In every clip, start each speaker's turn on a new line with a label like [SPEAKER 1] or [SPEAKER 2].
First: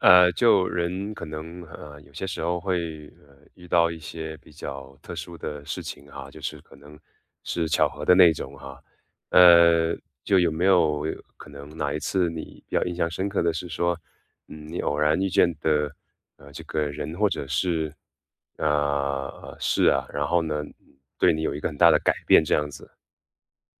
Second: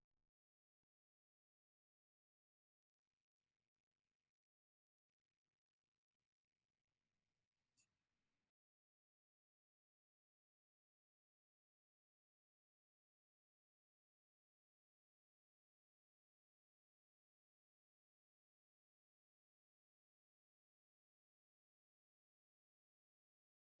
[SPEAKER 1] 就人可能有些时候会遇到一些比较特殊的事情哈，就是可能是巧合的那种哈。呃，就有没有可能哪一次你比较印象深刻的是说，嗯，你偶然遇见的这个人或者是事啊，然后呢对你有一个很大的改变这样子？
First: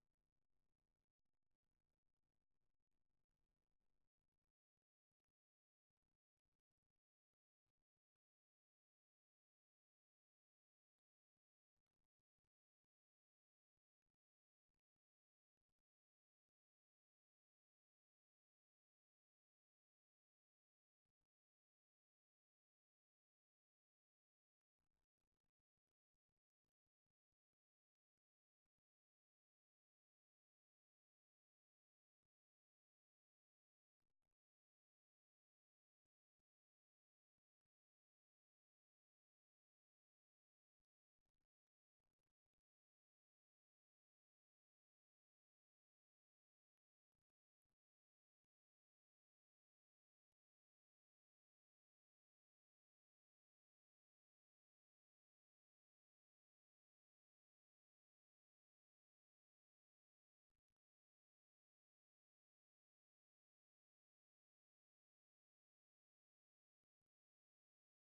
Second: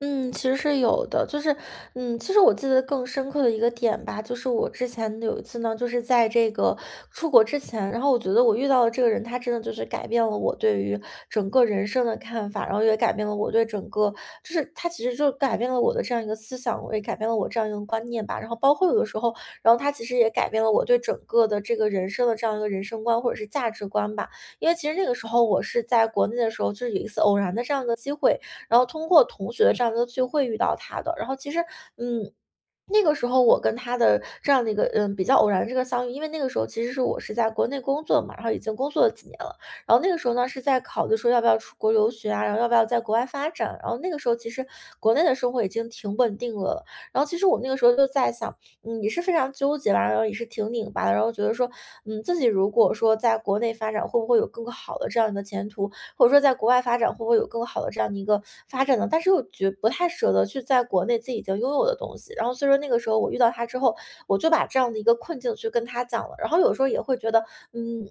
[SPEAKER 2] 嗯，其实是有的，就是，其实我记得更深刻的一个点吧，就是我之前有一次呢，就是在这个出国之前，然后我觉得我遇到的这个人，他真的就是改变了我对于整个人生的看法，然后也改变了我对整个，就是他其实就改变了我的这样一个思想，我也改变了我这样一个观念吧，然后包括有的时候，然后他其实也改变了我对整个的这个人生的这样一个人生观或者是价值观吧，因为其实那个时候我是在国内的时候，就是有一次偶然的这样一个机会。然后通过同学这样的一个聚会遇到他的。然后其实，嗯。那个时候我跟他的这样的一个比较偶然的这个相遇，因为那个时候其实是我是在国内工作嘛，然后已经工作了几年了，然后那个时候呢是在考虑说要不要出国留学啊，然后要不要在国外发展，然后那个时候其实国内的生活已经挺稳定了，然后其实我那个时候就在想，也是非常纠结吧，然后也是挺拧巴的，然后觉得说，自己如果说在国内发展会不会有更好的这样的前途，或者说在国外发展会不会有更好的这样的一个发展呢？但是又觉不太舍得去在国内自己已经拥有的东西。然后所以说那个时候我遇到他之后，我就把这样的一个困境去跟他讲了，然后有时候也会觉得，嗯。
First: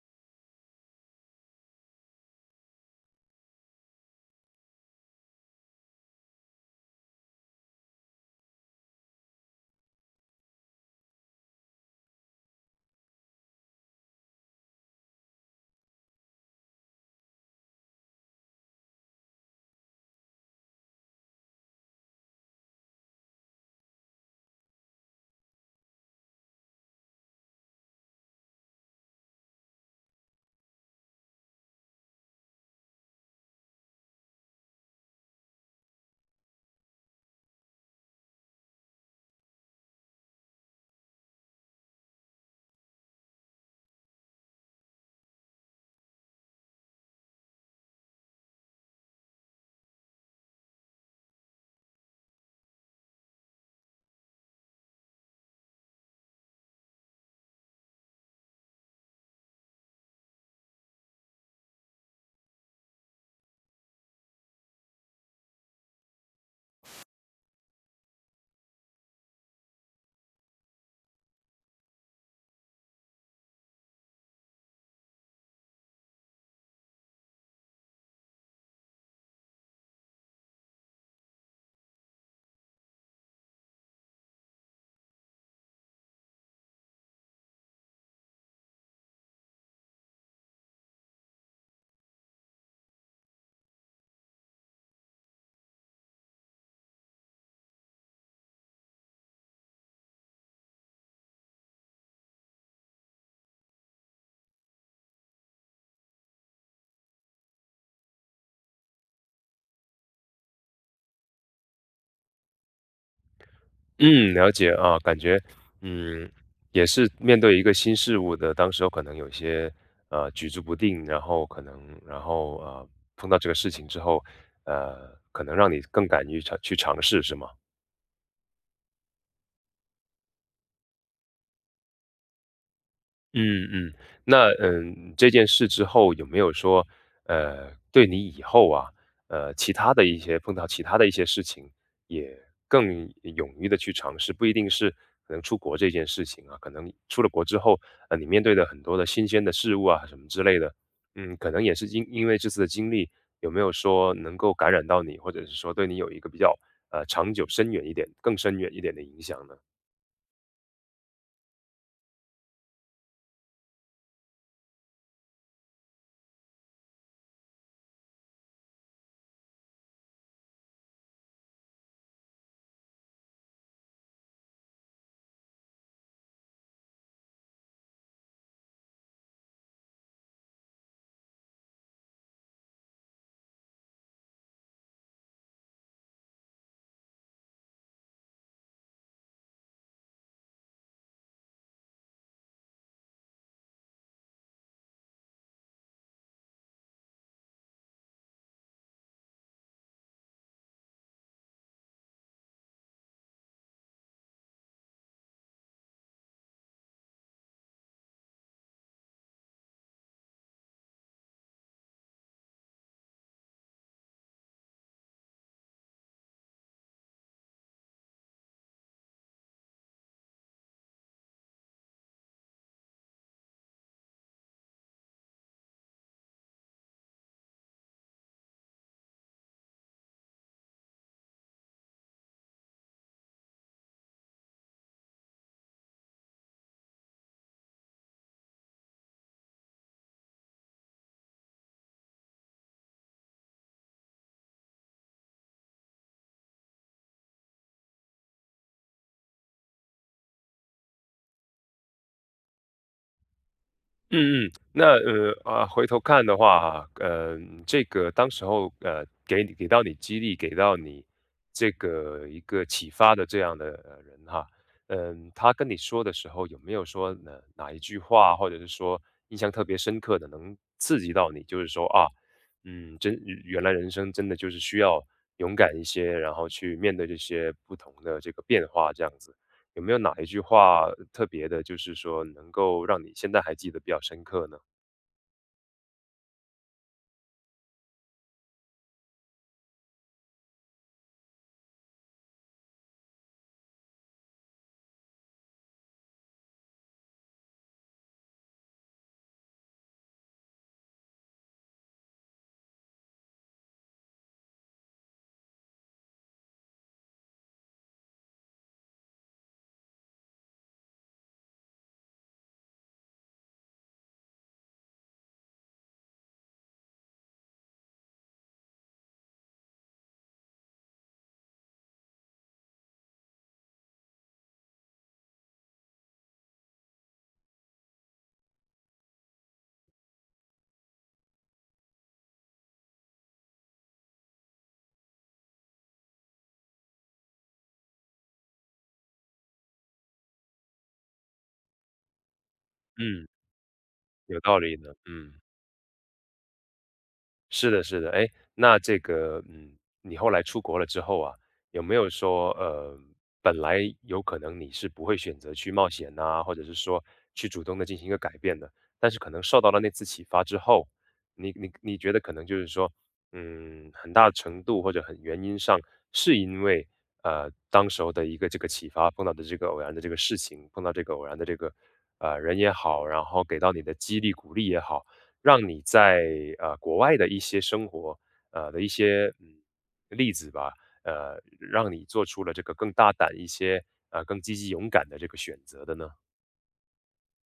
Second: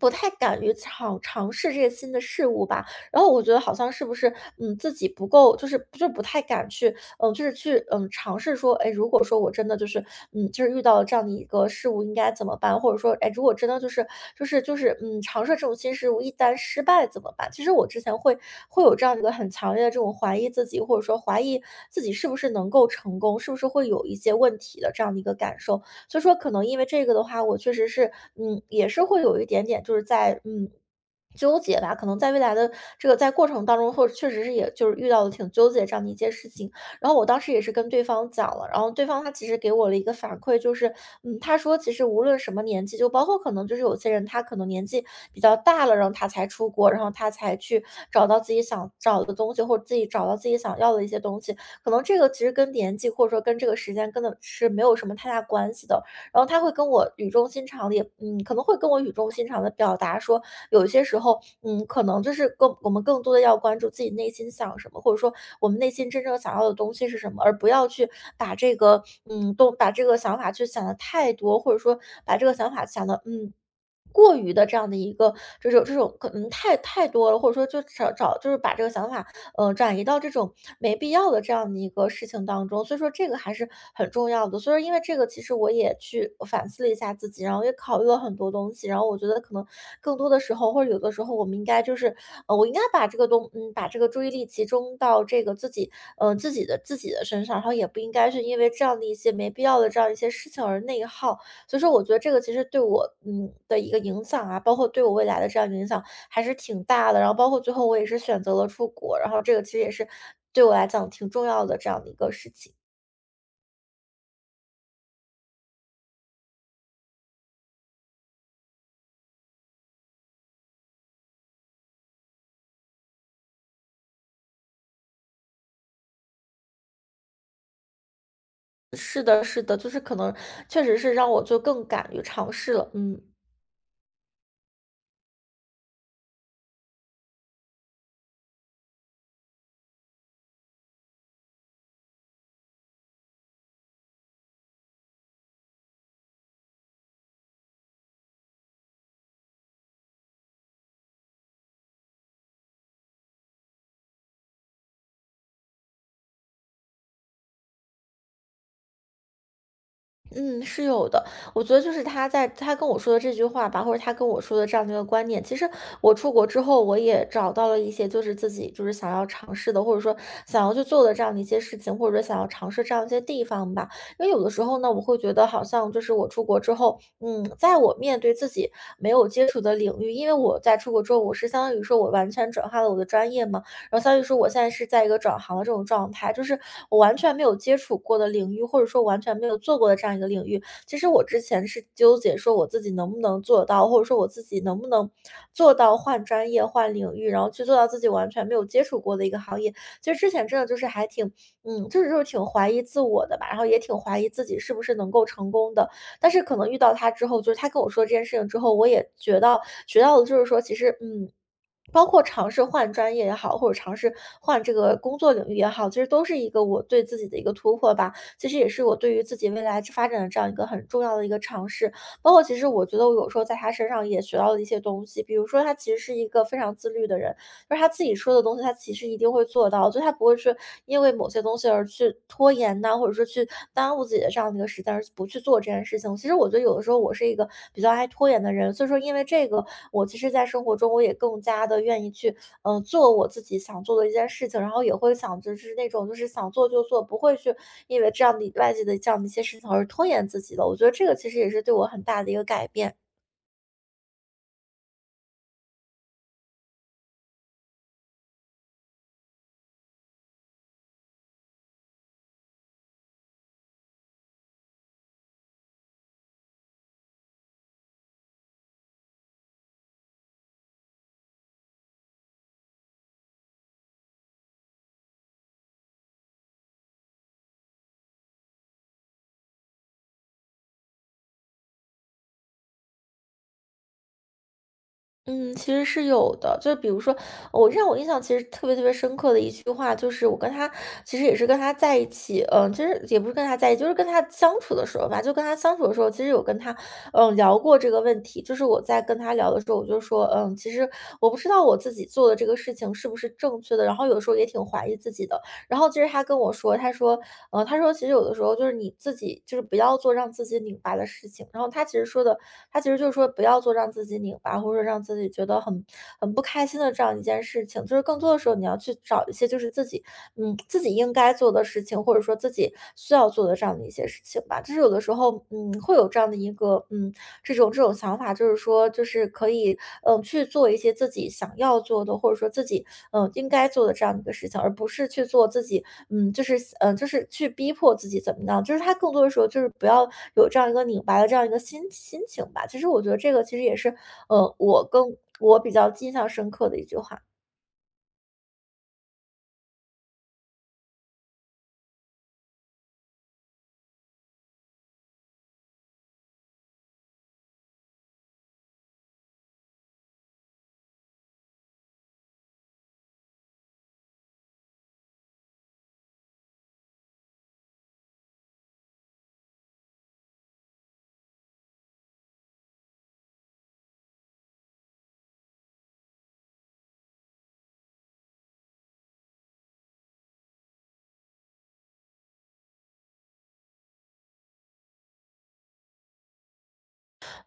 [SPEAKER 2] 不太敢于尝试这些新的事物吧，然后我觉得好像是不是，自己不够，就是就不太敢去就是去尝试说，哎，如果说我真的就是就是遇到了这样的一个事物，应该怎么办？或者说，哎，如果真的就是尝试这种新事物，一旦失败怎么办？其实我之前会有这样一个很强烈的这种怀疑自己，或者说怀疑自己是不是能够成功，是不是会有一些问题的这样的一个感受。所以说，可能因为这个的话，我确实是，也是会有一点点，就是在，纠结吧，可能在未来的这个在过程当中，或者确实是也就是遇到了挺纠结这样的一件事情，然后我当时也是跟对方讲了，然后对方他其实给我了一个反馈，就是，他说其实无论什么年纪，就包括可能就是有些人他可能年纪比较大了，然后他才出国，然后他才去找到自己想找的东西，或者自己找到自己想要的一些东西，可能这个其实跟年纪或者说跟这个时间根本是没有什么太大关系的。然后他会跟我语重心长的，可能会跟我语重心长的表达说，有一些时候，可能就是我们更多的要关注自己内心想什么，或者说我们内心真正想要的东西是什么，而不要去把这个把这个想法去想的太多，或者说把这个想法想的，过于的这样的一个这种可能太多了，或者说就找就是把这个想法，转移到这种没必要的这样的一个事情当中，所以说这个还是很重要的。所以说因为这个，其实我也去反思了一下自己，然后也考虑了很多东西，然后我觉得可能更多的时候或者有的时候，我们应该就是，我应该把这个注意力集中到这个自己的身上，然后也不应该是因为这样的一些没必要的这样一些事情而内耗。所以说我觉得这个其实对我，的一个影响啊，包括对我未来的这样影响还是挺大的。然后包括最后我也是选择了出国，然后这个其实也是对我来讲挺重要的这样的一个事情。
[SPEAKER 1] 嗯，了解啊，感觉嗯，也是面对一个新事物的，当时候可能有些举足不定，然后可能然后碰到这个事情之后，可能让你更敢于尝去尝试，是吗？
[SPEAKER 2] 是的，是的，就是可能确实是让我就更敢于尝试了。
[SPEAKER 1] 嗯嗯，那嗯，这件事之后有没有说，对你以后啊，其他的一些碰到其他的一些事情，也更勇于的去尝试，不一定是可能出国这件事情啊，可能出了国之后，你面对的很多的新鲜的事物啊，什么之类的，嗯，可能也是因为这次的经历，有没有说能够感染到你，或者是说对你有一个比较长久、深远一点、更深远一点的影响呢？
[SPEAKER 2] 嗯，是有的。我觉得就是他跟我说的这句话吧，或者他跟我说的这样的一个观念，其实我出国之后，我也找到了一些就是自己就是想要尝试的，或者说想要去做的这样的一些事情，或者说想要尝试这样一些地方吧。因为有的时候呢，我会觉得好像就是我出国之后，在我面对自己没有接触的领域，因为我在出国之后，我是相当于说我完全转化了我的专业嘛，然后相当于说我现在是在一个转行的这种状态，就是我完全没有接触过的领域，或者说完全没有做过的这样一个领域。其实我之前是纠结说我自己能不能做到，或者说我自己能不能做到换专业、换领域，然后去做到自己完全没有接触过的一个行业。其实之前真的就是还挺，就是挺怀疑自我的吧，然后也挺怀疑自己是不是能够成功的。但是可能遇到他之后，就是他跟我说这件事情之后，我也觉到学到的就是说，其实包括尝试换专业也好，或者尝试换这个工作领域也好，其实都是一个我对自己的一个突破吧。其实也是我对于自己未来之发展的这样一个很重要的一个尝试。包括其实我觉得我有时候在他身上也学到了一些东西，比如说他其实是一个非常自律的人，就是他自己说的东西，他其实一定会做到，就他不会是因为某些东西而去拖延呐、或者说去耽误自己的这样的一个时间，而不去做这件事情。其实我觉得有的时候我是一个比较爱拖延的人，所以说因为这个，我其实在生活中我也更加的愿意去做我自己想做的一件事情，然后也会想就是那种就是想做就做，不会去因为这样的外界的这样的一些事情而拖延自己的。我觉得这个其实也是对我很大的一个改变。
[SPEAKER 1] 嗯嗯，那回头看的话呃，这个当时候给你给到你激励，给到你这个一个启发的这样的人哈，嗯、他跟你说的时候有没有说哪一句话，或者是说印象特别深刻的，能刺激到你，就是说啊，嗯，真原来人生真的就是需要勇敢一些，然后去面对这些不同的这个变化，这样子。有没有哪一句话特别的，就是说能够让你现在还记得比较深刻呢？
[SPEAKER 2] 嗯，其实是有的，就比如说，让我印象其实特别特别深刻的一句话，就是我跟他其实也是跟他在一起，其实也不是跟他在一起，就是跟他相处的时候吧，就跟他相处的时候，其实有跟他，聊过这个问题。就是我在跟他聊的时候，我就说，其实我不知道我自己做的这个事情是不是正确的，然后有时候也挺怀疑自己的，然后其实他跟我说，他说其实有的时候就是你自己就是不要做让自己拧巴的事情。然后他其实说的，他其实就是说不要做让自己拧巴或者说让自己觉得很不开心的这样一件事情。就是更多的时候你要去找一些就是自己自己应该做的事情，或者说自己需要做的这样的一些事情吧。就是有的时候会有这样的一个这种想法，就是说，就是可以去做一些自己想要做的，或者说自己应该做的这样的一个事情，而不是去做自己就是去逼迫自己怎么样，就是他更多的时候就是不要有这样一个拧巴的这样一个心情吧。其实我觉得
[SPEAKER 1] 嗯。
[SPEAKER 2] 这个其实也是
[SPEAKER 1] 有
[SPEAKER 2] 呃
[SPEAKER 1] 道理
[SPEAKER 2] 我
[SPEAKER 1] 呢。
[SPEAKER 2] 更
[SPEAKER 1] 嗯。
[SPEAKER 2] 我比较印象深刻的一句话。
[SPEAKER 1] 是的，是的，哎，那这个，嗯，你后来出国了之后啊，有没有说，本来有可能你是不会选择去冒险呐、或者是说去主动的进行一个改变的，但是可能受到了那次启发之后，你觉得可能就是说，嗯，很大程度或者很原因上是因为，当时候的一个这个启发碰到的这个偶然的这个事情，碰到这个偶然的这个，人也好，然后给到你的激励鼓励也好。让你在，国外的一些生活，的一些，嗯，例子吧，让你做出了这个更大胆一些，更积极勇敢的这个选择的呢？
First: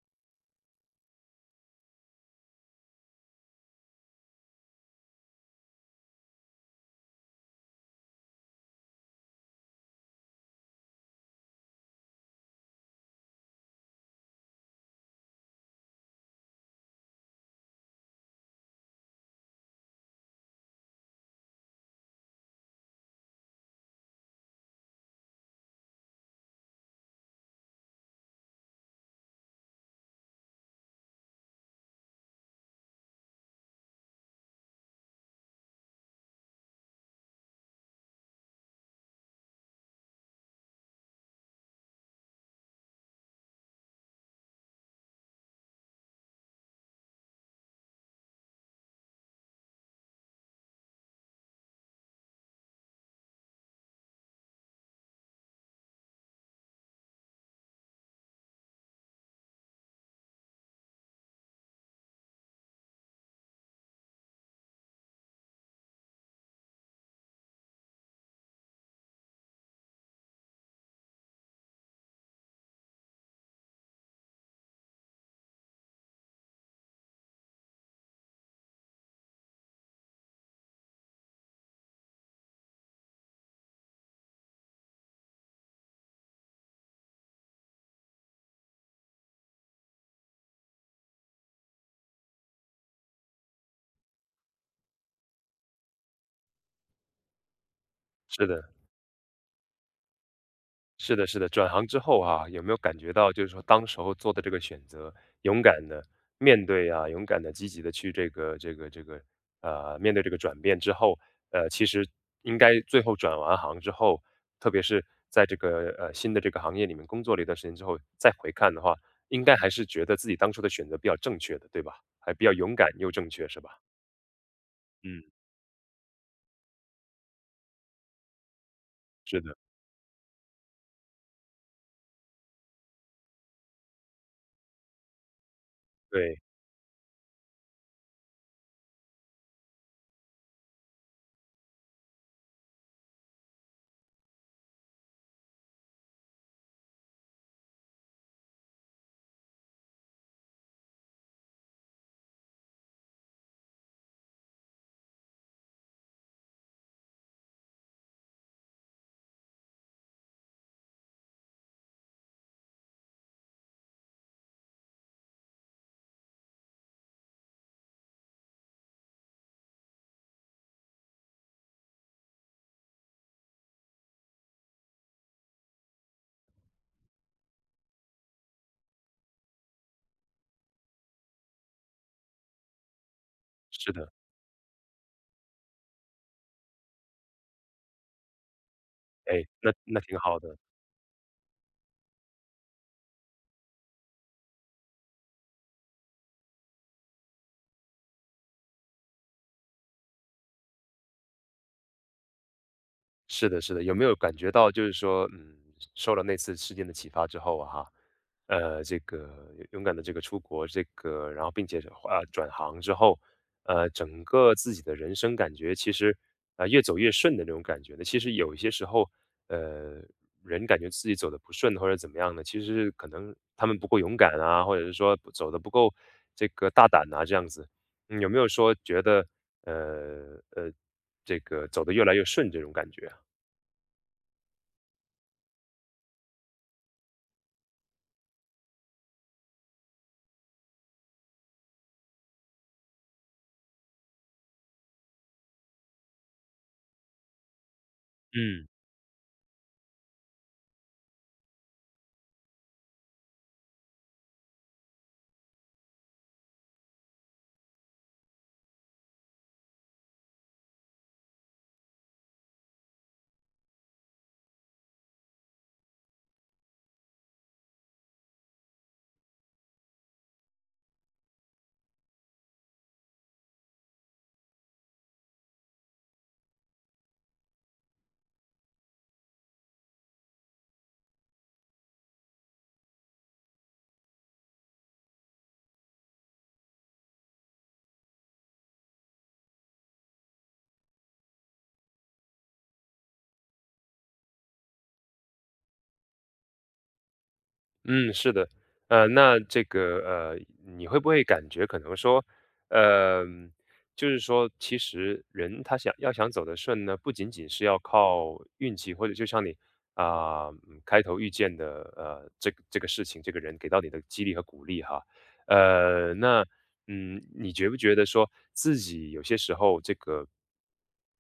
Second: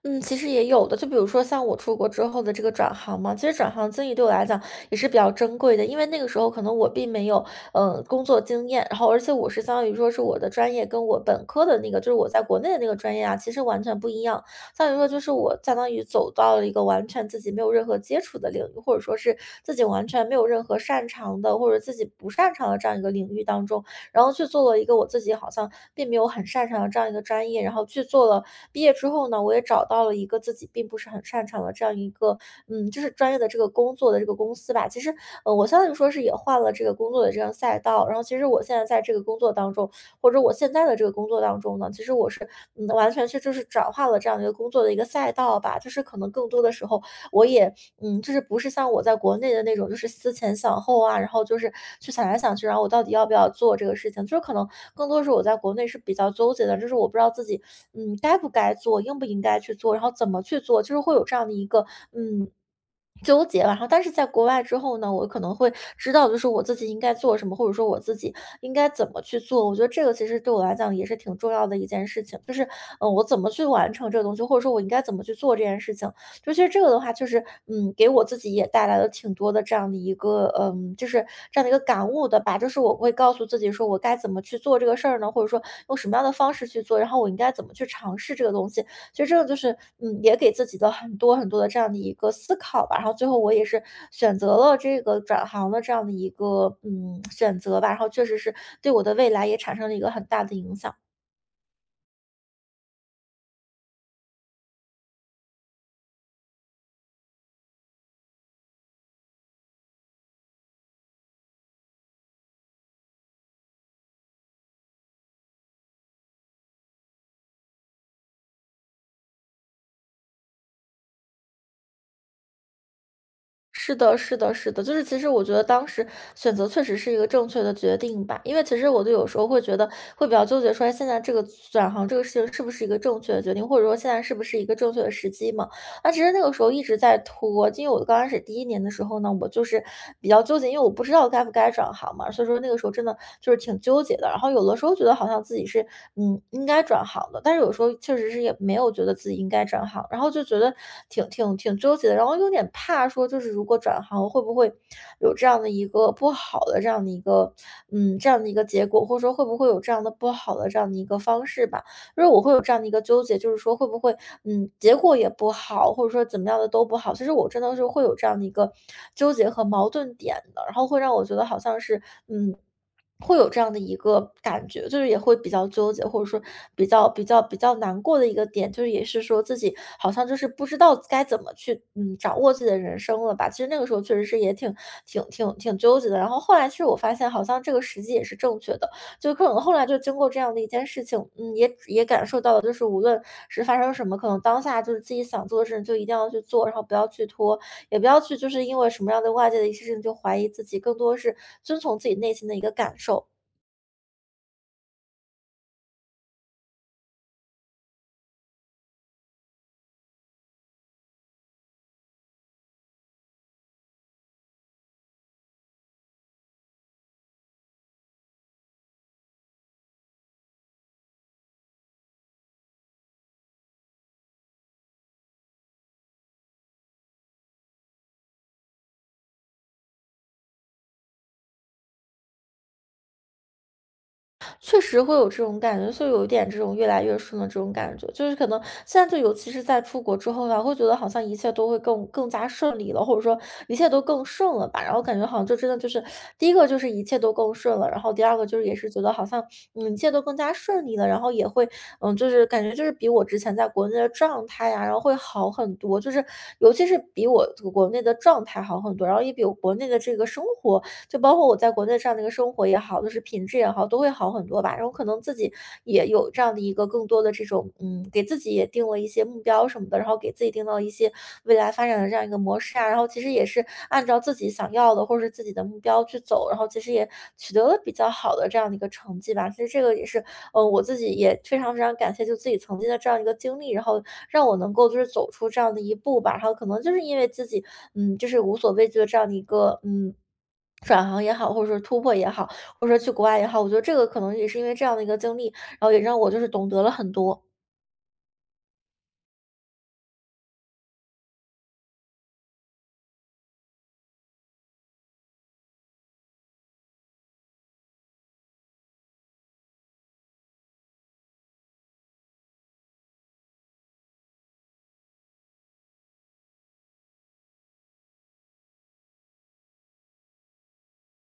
[SPEAKER 2] 嗯，其实也有的，就比如说像我出国之后的这个转行嘛，其实转行经历对我来讲也是比较珍贵的，因为那个时候可能我并没有工作经验，然后而且我是相当于说是我的专业跟我本科的那个，就是我在国内的那个专业啊，其实完全不一样。相当于说就是我相当于走到了一个完全自己没有任何接触的领域，或者说是自己完全没有任何擅长的，或者自己不擅长的这样一个领域当中，然后去做了一个我自己好像并没有很擅长的这样一个专业，然后去做了。毕业之后呢，我也找到了一个自己并不是很擅长的这样一个，就是专业的这个工作的这个公司吧。其实，我相当于说是也换了这个工作的这样赛道。然后，其实我现在在这个工作当中，或者我现在的这个工作当中呢，其实我是，完全是就是转化了这样一个工作的一个赛道吧。就是可能更多的时候，我也就是不是像我在国内的那种，就是思前想后啊，然后就是去想来想去，然后我到底要不要做这个事情，就是可能更多是我在国内是比较纠结的，就是我不知道自己该不该做，应不应该去做，然后怎么去做，就是会有这样的一个嗯。纠结吧，然后但是在国外之后呢，我可能会知道，就是我自己应该做什么，或者说我自己应该怎么去做。我觉得这个其实对我来讲也是挺重要的一件事情，就是我怎么去完成这个东西，或者说我应该怎么去做这件事情。就其实这个的话，就是给我自己也带来了挺多的这样的一个就是这样的一个感悟的吧。就是我会告诉自己说，我该怎么去做这个事儿呢？或者说用什么样的方式去做？然后我应该怎么去尝试这个东西？其实这个就是也给自己的很多很多的这样的一个思考吧。然后最后我也是选择了这个转行的这样的一个选择吧。然后确实
[SPEAKER 1] 是
[SPEAKER 2] 是
[SPEAKER 1] 的。
[SPEAKER 2] 对我的未来也产生了一个很大的影响。
[SPEAKER 1] 是的，是的，转行之后啊，有没有感觉到就是说当时候做的这个选择，勇敢的面对啊，勇敢的、积极的去这个,面对这个转变之后，其实应该最后转完行之后，特别是在这个新的这个行业里面工作了一段时间之后，再回看的话，应该还是觉得自己当初的选择比较正确的，对吧？还比较勇敢又正确，是吧？
[SPEAKER 2] 是的，是的，是的，就是其
[SPEAKER 1] 嗯，
[SPEAKER 2] 实我觉得当时选择确实是一个正确的决定吧，因为其实我就有时
[SPEAKER 1] 是
[SPEAKER 2] 候
[SPEAKER 1] 的，
[SPEAKER 2] 会觉得会比较纠结，说哎现在这个转行这个事情是不是一个正确的决定，或者说现在是不是一个正确的时机嘛？那其实
[SPEAKER 1] 对，
[SPEAKER 2] 那个时候一直在拖，因为我刚开始第一年的时候呢，我就是比较纠结，因为我不知道该不该转行嘛，所以说那个时候真的就是挺纠结的。然后有的时候觉得好像自己是应该转行的，但是有时候确实是也没有觉得自己应该转行，然后就觉得挺纠结的，然后有点怕说，就是如果转行会不会有这样的一个不好的这样的一个，这样的一个结果，或者说会不会有这样的不好的这样的一个方式吧。就是我会有这样的一个纠结，就是说会不会，结果也不好，或者说怎么样的都不好。其实我真的是会有这样的一个纠结和矛盾点的，然后会让我觉得好像是，嗯。会有这样的一个感觉，就是也会比较纠结，或者说比较难过的一个点，就是也是说自己好像就是不知道该怎么去掌握自己的人生了吧。其实那个
[SPEAKER 1] 是
[SPEAKER 2] 时候
[SPEAKER 1] 的，
[SPEAKER 2] 确实是也挺纠结的。然后后来其实我发现好像这个时机也是正确的，就可
[SPEAKER 1] 哎，
[SPEAKER 2] 能后
[SPEAKER 1] 那
[SPEAKER 2] 来就
[SPEAKER 1] 那
[SPEAKER 2] 经
[SPEAKER 1] 挺
[SPEAKER 2] 过这
[SPEAKER 1] 好
[SPEAKER 2] 样
[SPEAKER 1] 的。
[SPEAKER 2] 的一件事情，也感受到了，就是无论是发生什么，可能当下就是自己想做的事情就一定要去做，然后不要去拖，也不要去就是因为什么样的外界的一些事情就怀疑自己，更多是遵从自己内心的一个感受。
[SPEAKER 1] 是的，是的，有没有感觉到就是说，嗯，受了那次事件的启发之后啊，哈，这个勇敢的这个出国，这个然后并且转行之后，整个自己的人生感觉其实越走越顺的那种感觉呢？其实有一些时候，呃，人感觉自己走的不顺或者怎么样呢，其实是可能他们不够勇敢啊，或者是说不走的不够这个大胆啊这样子。嗯，有没有说觉得呃呃这个走的越来越顺这种感觉？
[SPEAKER 2] 确实会有这种感觉，所以有一点这种越来越顺的这种感觉，就是可能现在就尤其是在出国之后呢，会觉得好像一切都会更加顺利了，或者说一切都更顺了吧。然后感觉好像就真的就是第一个就是一切都更顺了，然后第二个就是
[SPEAKER 1] 嗯
[SPEAKER 2] 也是觉得好像一切都更加顺利了，然后也会就是感觉就是比我之前在国内的状态呀、然后会好很多，就是尤其是比我国内的状态好很多，然后也比我国内的这个生活就包括我在国内这样的一个生活也好，就是品质也好，都会好很多吧。然后可能自己也有这样的一个更多的这种，给自己也定了一些目标什么的，然后给自己定到一些未来发展的这样一个模式啊，然后其实也是按照自己想要的或者是自己的目标去走，然后其实也取得了比较好的这样的一个成绩吧。其实这个也是，我自己也非常非常感谢就自己曾经的这样一个经历，然后让我能够就是走出这样的一步吧。然后可能就是因为自己，就是无所畏惧的这样的一个，转行也好，或者说突破也好，或者说去国外也好，我觉得这个可能也是因为这样的一个经历，然后也让我就是懂得了很多。
[SPEAKER 1] 嗯，是的，那这个呃，你会不会感觉可能说，呃，就是说，其实人他想要想走得顺呢，不仅仅是要靠运气，或者就像你开头遇见的这个这个事情，这个人给到你的激励和鼓励哈，那嗯，你觉不觉得说自己有些时候这个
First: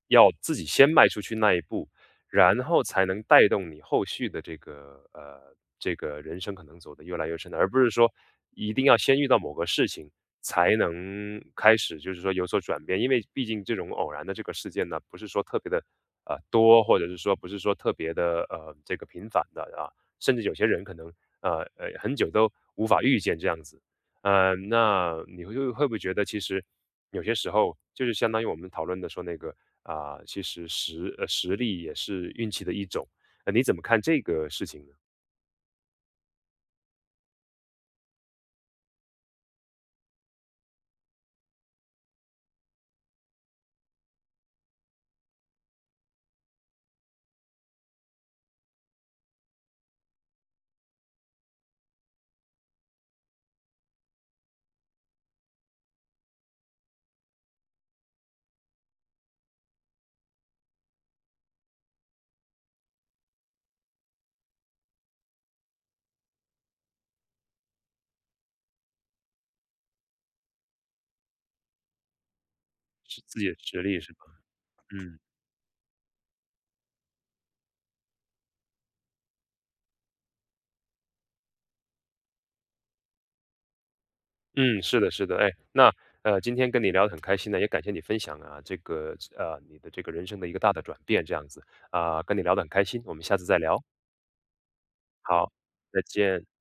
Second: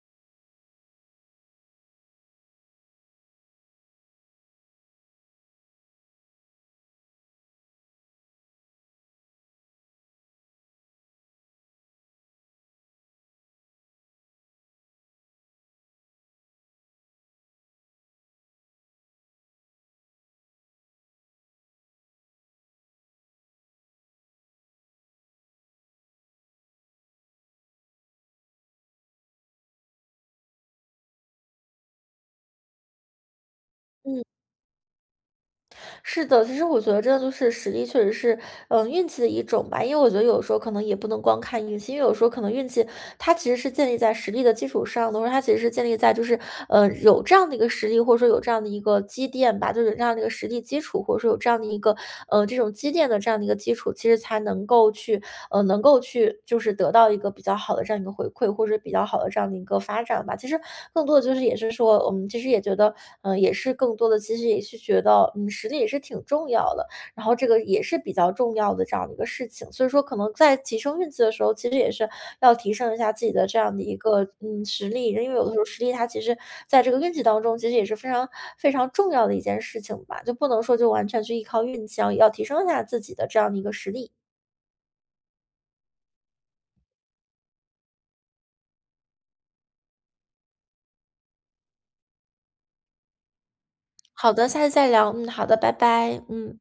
[SPEAKER 1] 要自己先迈出去那一步？然后才能带动你后续的这个这个人生可能走得越来越深的，而不是说一定要先遇到某个事情才能开始，就是说有所转变。因为毕竟这种偶然的这个事件呢，不是说特别的多，或者是说不是说特别的这个频繁的啊，甚至有些人可能很久都无法遇见这样子。那你会会不会觉得其实有些时候就是相当于我们讨论的说那个啊，其实实呃，实力也是运气的一种。你怎么看这
[SPEAKER 2] 嗯，
[SPEAKER 1] 个事情呢？
[SPEAKER 2] 是的，其实我觉得真的就是实力，确实是，运气的一种吧。因为我觉得有时候可能也不能光看运气，因为有时候可能运气它其实是建立在实力的基础上的，或者它其实是建立在就是，有这样的一个实力，或者说有这样的一个积淀吧，就是有这样的一个实力基础，或者说有这样的一个，这种积淀的这样的一个基础，其实才能够去能够去就是得到一个比较好的这样一个回馈，或者比较好的这样的一个发展吧。其实更多的就是也是说，我们其实也觉得，也是更多的其实也是觉得，实力也是挺重要的，然后这个也是比较重要的这样的一个事情。所以说，可能在提升运气的时候，其实也是要提升一下
[SPEAKER 1] 是
[SPEAKER 2] 自己
[SPEAKER 1] 自
[SPEAKER 2] 的
[SPEAKER 1] 己的
[SPEAKER 2] 这样
[SPEAKER 1] 实
[SPEAKER 2] 的一
[SPEAKER 1] 力是吧？
[SPEAKER 2] 个实力，因
[SPEAKER 1] 嗯，
[SPEAKER 2] 为有的时候实力它其实在这个运气当中，其实也是非常非常重要的一件事情吧，就不能说就完全去依靠运气，然后也要提升一下自己的这样的一个实力。
[SPEAKER 1] 嗯，是的，是的。哎，那，今天跟你聊得很开心呢，也感谢你分享啊，这个你的这个人生的一个大的转变这样子。啊，跟你聊得很开心，我们下次再聊。
[SPEAKER 2] 好的，下次再聊。嗯，好
[SPEAKER 1] 好，
[SPEAKER 2] 的，拜
[SPEAKER 1] 再
[SPEAKER 2] 拜。
[SPEAKER 1] 见。
[SPEAKER 2] 嗯。